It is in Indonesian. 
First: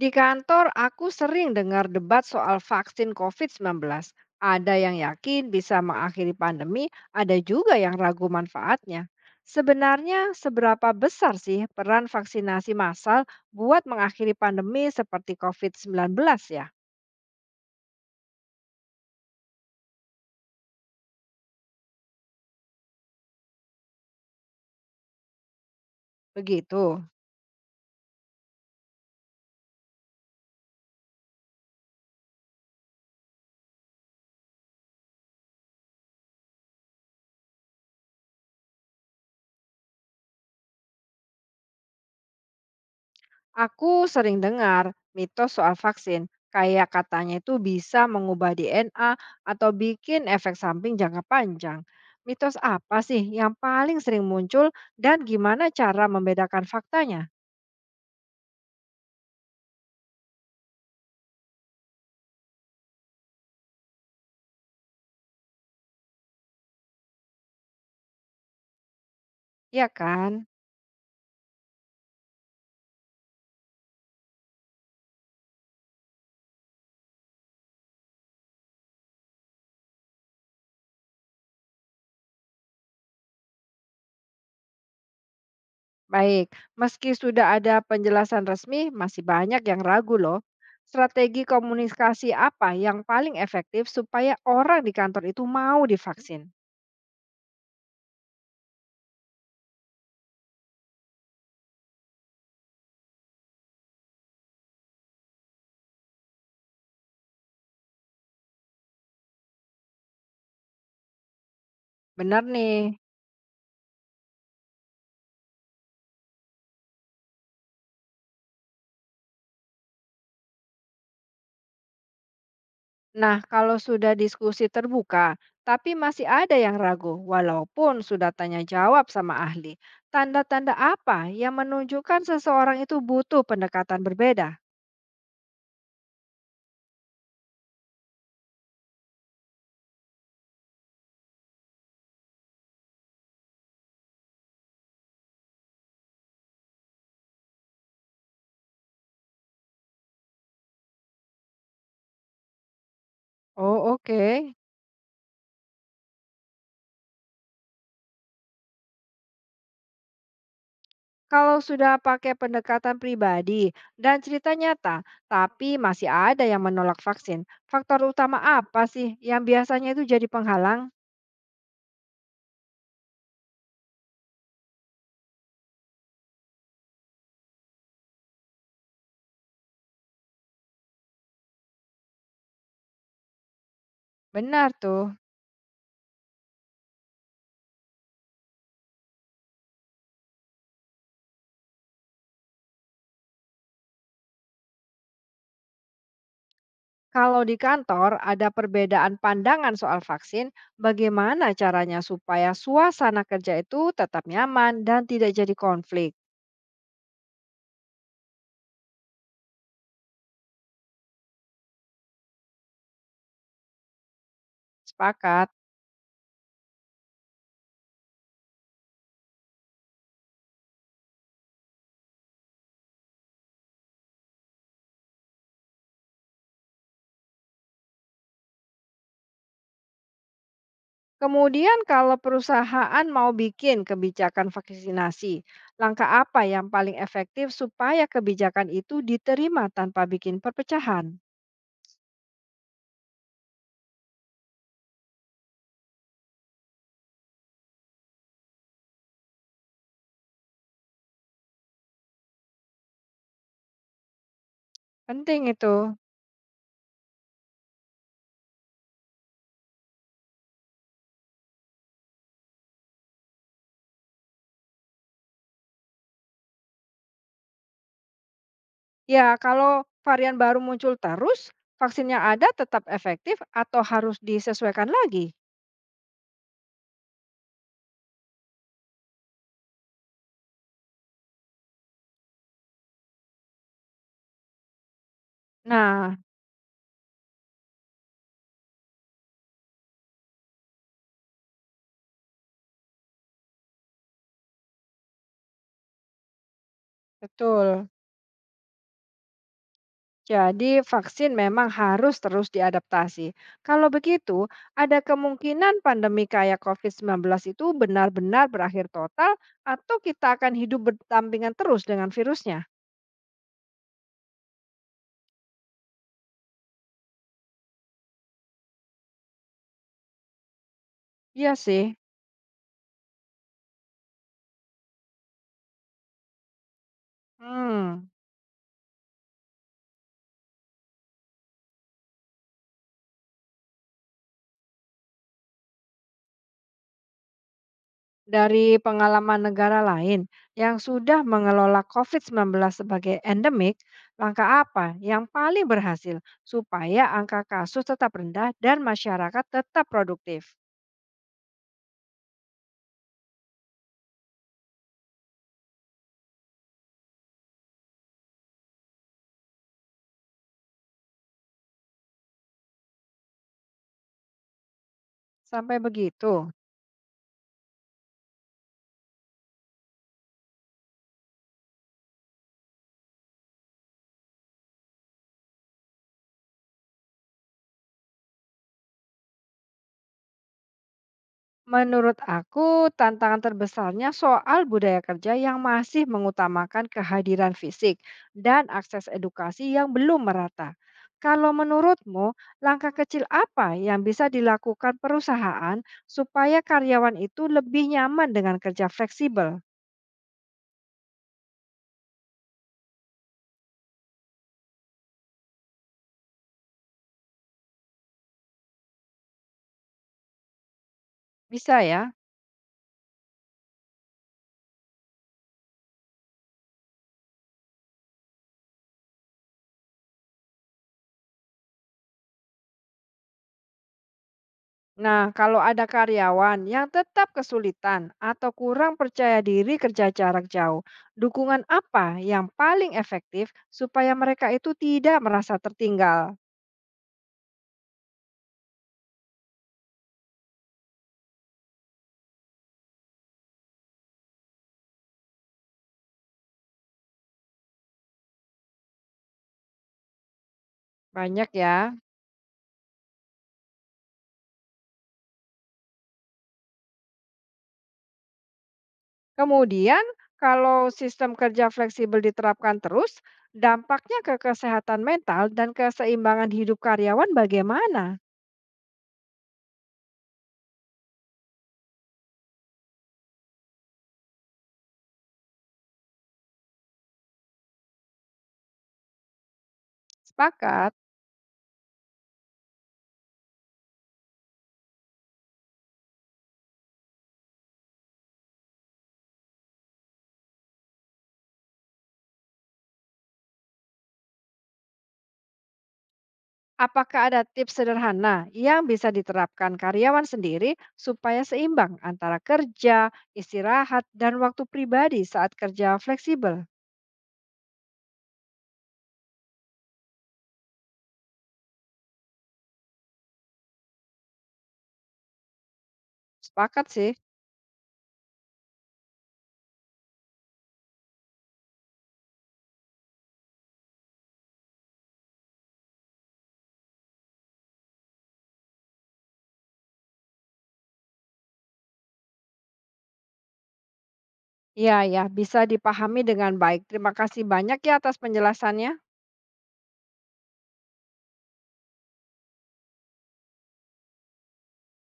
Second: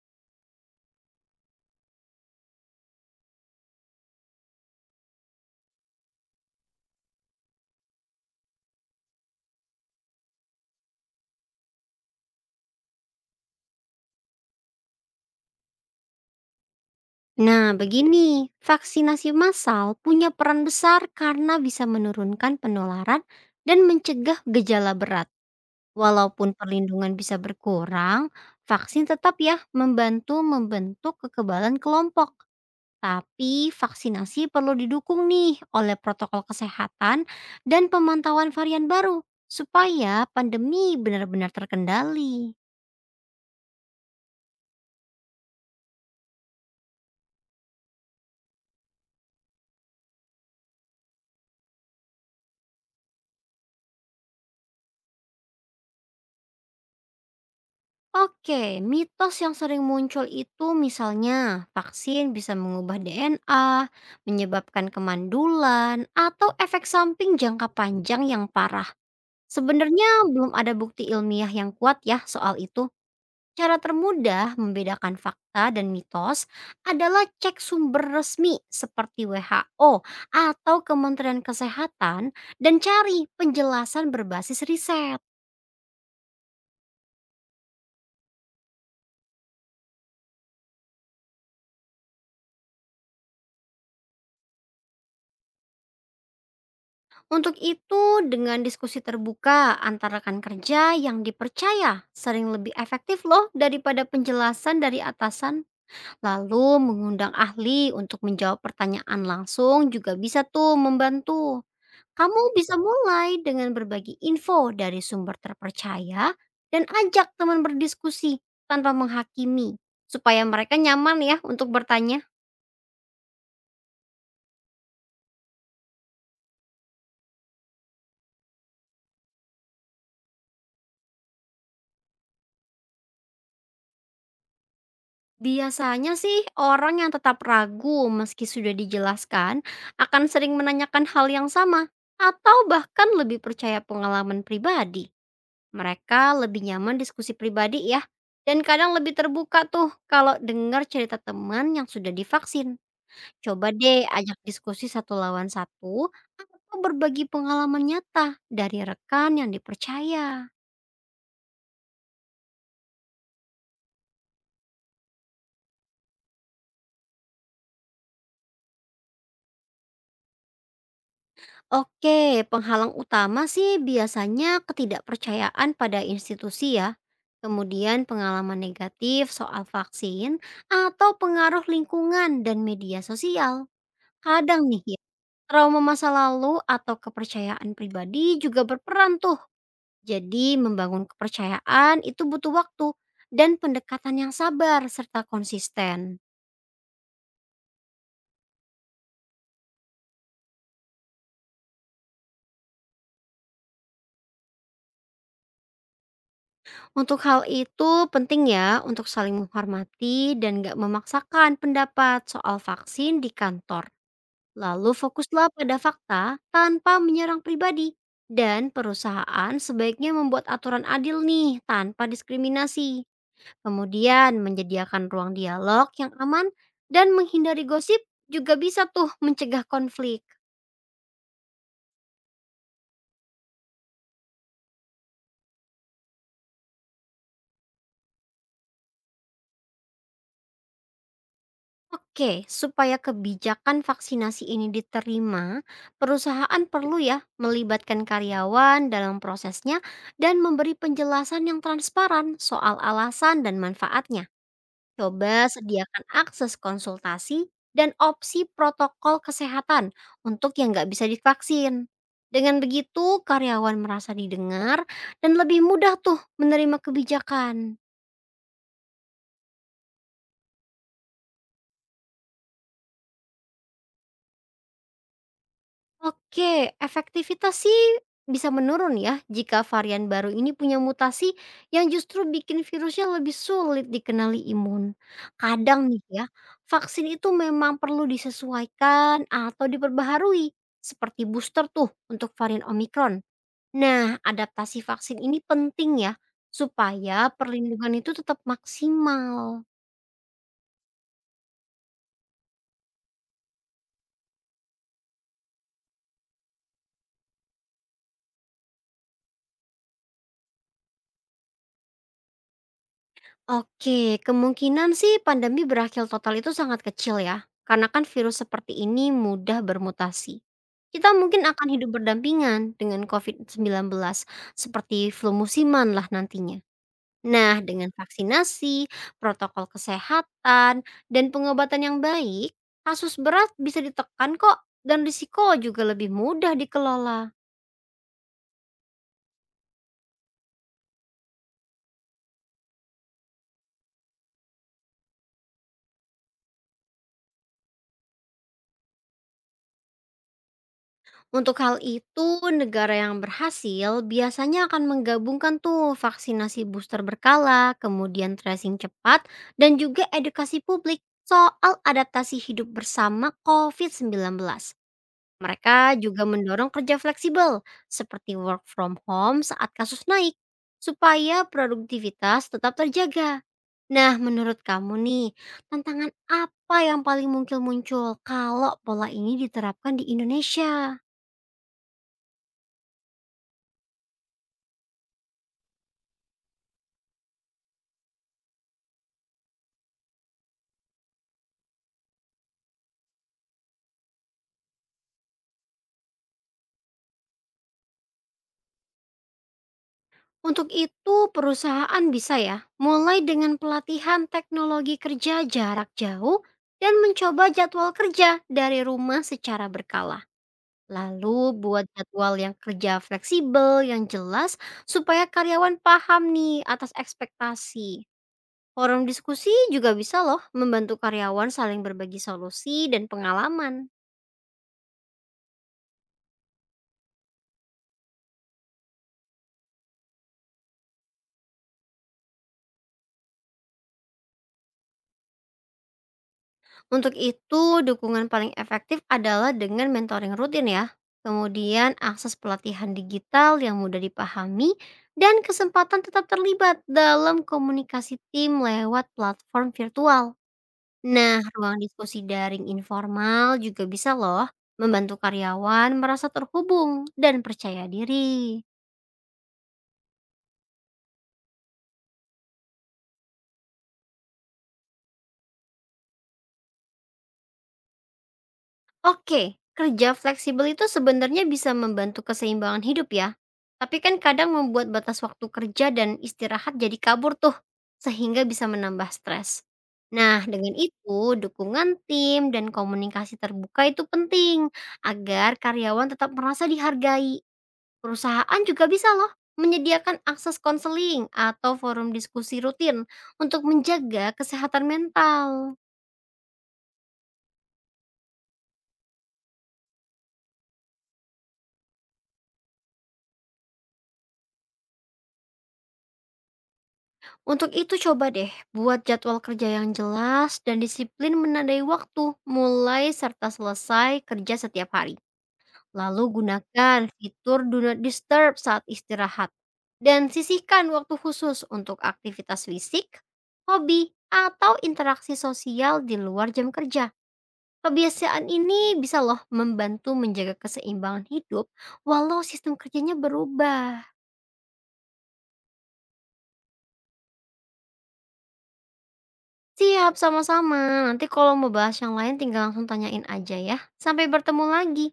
Di kantor, aku sering dengar debat soal vaksin covid sembilan belas. Ada yang yakin bisa mengakhiri pandemi, ada juga yang ragu manfaatnya. Sebenarnya, seberapa besar sih peran vaksinasi massal buat mengakhiri pandemi seperti covid sembilan belas ya? Nah, begini, vaksinasi massal punya peran besar karena bisa menurunkan penularan dan mencegah gejala berat. Walaupun Begitu. perlindungan bisa berkurang, vaksin tetap ya membantu membentuk kekebalan kelompok. Tapi vaksinasi perlu didukung nih oleh protokol kesehatan dan pemantauan varian baru supaya pandemi benar-benar terkendali. Aku sering dengar mitos soal vaksin, kayak katanya itu bisa mengubah DNA atau bikin efek samping jangka panjang. Mitos apa sih yang paling sering muncul dan gimana cara membedakan faktanya? Oke, mitos yang sering muncul itu misalnya vaksin bisa mengubah DNA, menyebabkan kemandulan, atau efek samping jangka panjang yang parah. Ya Sebenarnya kan? belum ada bukti ilmiah yang kuat ya soal itu. Cara termudah membedakan fakta dan mitos adalah cek sumber resmi seperti WHO atau Kementerian Kesehatan dan cari penjelasan berbasis riset. Baik, meski sudah ada penjelasan resmi, masih banyak yang ragu loh. Strategi komunikasi apa yang paling efektif supaya orang di kantor itu mau divaksin? Untuk itu, dengan diskusi terbuka antara rekan kerja yang dipercaya sering lebih efektif loh daripada penjelasan dari atasan. Lalu mengundang ahli untuk menjawab pertanyaan langsung juga bisa tuh membantu. Benar Kamu bisa nih. mulai dengan berbagi info dari sumber terpercaya dan ajak teman berdiskusi tanpa menghakimi supaya mereka nyaman ya untuk bertanya. Nah, kalau sudah diskusi terbuka, tapi masih ada yang ragu, walaupun sudah tanya jawab sama ahli, tanda-tanda apa yang menunjukkan seseorang itu butuh pendekatan berbeda? Biasanya sih orang yang tetap ragu meski sudah dijelaskan akan sering menanyakan hal yang sama atau bahkan lebih percaya pengalaman pribadi. Mereka lebih nyaman diskusi pribadi ya dan kadang lebih terbuka tuh kalau dengar cerita teman yang sudah divaksin. Coba Oh, deh oke. ajak diskusi satu lawan satu atau berbagi pengalaman nyata dari rekan yang dipercaya. Kalau sudah pakai pendekatan pribadi dan cerita nyata, tapi masih ada yang menolak vaksin, faktor utama apa sih yang biasanya itu jadi penghalang? Oke, penghalang utama sih biasanya ketidakpercayaan pada institusi ya, kemudian pengalaman negatif soal vaksin atau pengaruh lingkungan dan media sosial. Kadang Benar nih ya, tuh. trauma masa lalu atau kepercayaan pribadi juga berperan tuh. Jadi membangun kepercayaan itu butuh waktu dan pendekatan yang sabar serta konsisten. Kalau di kantor ada perbedaan pandangan soal vaksin, bagaimana caranya supaya suasana kerja itu tetap nyaman dan tidak jadi konflik? Untuk hal itu penting ya untuk saling menghormati dan gak memaksakan pendapat soal vaksin di kantor. Lalu Sepakat. fokuslah pada fakta tanpa menyerang pribadi. Dan perusahaan sebaiknya membuat aturan adil nih tanpa diskriminasi. Kemudian menyediakan ruang dialog yang aman dan menghindari gosip juga bisa tuh mencegah konflik. Kemudian kalau perusahaan mau bikin kebijakan vaksinasi, langkah apa yang paling efektif supaya kebijakan itu diterima tanpa bikin perpecahan? Oke, supaya kebijakan vaksinasi ini diterima, perusahaan perlu ya melibatkan karyawan dalam prosesnya dan memberi penjelasan yang transparan soal alasan dan manfaatnya. Penting Coba itu. sediakan akses konsultasi dan opsi protokol kesehatan untuk yang nggak bisa divaksin. Dengan begitu, karyawan merasa didengar dan lebih mudah tuh menerima kebijakan. Ya, kalau varian baru muncul terus, vaksin yang ada tetap efektif atau harus disesuaikan lagi? Oke, efektivitas sih bisa menurun ya jika varian baru ini punya mutasi yang justru bikin virusnya lebih sulit dikenali imun. Kadang nih Nah, ya, vaksin itu memang perlu disesuaikan atau diperbaharui seperti booster tuh untuk varian Omikron. Nah, adaptasi vaksin ini penting ya supaya betul. perlindungan itu tetap maksimal. Jadi, vaksin memang harus terus diadaptasi. Kalau begitu, ada kemungkinan pandemi kayak COVID-19 itu benar-benar berakhir total, atau kita akan hidup berdampingan terus dengan virusnya? Oke, kemungkinan sih pandemi berakhir total itu sangat kecil ya, karena kan virus seperti ini mudah bermutasi. Kita mungkin Iya akan hidup sih. berdampingan dengan covid sembilan belas seperti flu musiman lah nantinya. Nah, dengan Hmm. vaksinasi, protokol kesehatan, dan pengobatan yang baik, kasus berat bisa ditekan kok dan risiko juga lebih mudah dikelola. Dari pengalaman negara lain yang sudah mengelola COVID-19 sebagai endemik, langkah apa yang paling berhasil supaya angka kasus tetap rendah dan masyarakat tetap produktif? Untuk hal itu, negara yang berhasil biasanya akan menggabungkan tuh vaksinasi booster berkala, kemudian tracing cepat, dan juga edukasi publik soal adaptasi hidup bersama covid sembilan belas. Sampai Mereka juga begitu. mendorong kerja fleksibel, seperti work from home saat kasus naik, supaya produktivitas tetap terjaga. Nah, menurut kamu nih, tantangan apa yang paling mungkin muncul kalau pola ini diterapkan di Indonesia? Menurut aku, tantangan terbesarnya soal budaya kerja yang masih mengutamakan kehadiran fisik dan akses edukasi yang belum merata. Kalau menurutmu, langkah kecil apa yang bisa dilakukan perusahaan supaya karyawan itu lebih nyaman dengan kerja fleksibel? Untuk itu, perusahaan bisa ya mulai dengan pelatihan teknologi kerja jarak jauh dan mencoba jadwal kerja dari rumah secara berkala. Lalu Bisa buat ya? jadwal yang kerja fleksibel yang jelas supaya karyawan paham nih atas ekspektasi. Forum diskusi juga bisa loh membantu karyawan saling berbagi solusi dan pengalaman. Nah, kalau ada karyawan yang tetap kesulitan atau kurang percaya diri kerja jarak jauh, dukungan apa yang paling efektif supaya mereka itu tidak merasa tertinggal? Untuk itu, dukungan paling efektif adalah dengan mentoring rutin ya. Kemudian akses pelatihan digital yang mudah dipahami dan kesempatan tetap terlibat dalam komunikasi tim lewat platform virtual. Nah, Banyak ruang ya. diskusi daring informal juga bisa loh membantu karyawan merasa terhubung dan percaya diri. Kemudian, kalau sistem kerja fleksibel diterapkan terus, dampaknya ke kesehatan mental dan keseimbangan hidup karyawan bagaimana? Oke, kerja fleksibel itu sebenarnya bisa membantu keseimbangan hidup ya. Tapi kan kadang membuat batas waktu kerja dan istirahat jadi kabur tuh, sehingga bisa menambah stres. Nah, dengan Sepakat? itu, dukungan tim dan komunikasi terbuka itu penting agar karyawan tetap merasa dihargai. Perusahaan juga bisa loh menyediakan akses konseling atau forum diskusi rutin untuk menjaga kesehatan mental. Apakah ada tips sederhana yang bisa diterapkan karyawan sendiri supaya seimbang antara kerja, istirahat, dan waktu pribadi saat kerja fleksibel? Untuk itu coba deh buat jadwal kerja yang jelas dan disiplin menandai waktu mulai serta selesai kerja setiap hari. Lalu Sepakat gunakan sih. fitur do not disturb saat istirahat. Dan sisihkan waktu khusus untuk aktivitas fisik, hobi, atau interaksi sosial di luar jam kerja. Kebiasaan ini bisa loh membantu menjaga keseimbangan hidup walau sistem kerjanya berubah. Iya, ya, bisa dipahami dengan baik. Terima kasih banyak ya atas penjelasannya. Siap, sama-sama. Nanti kalau mau bahas yang lain tinggal langsung tanyain aja ya. Sampai bertemu lagi.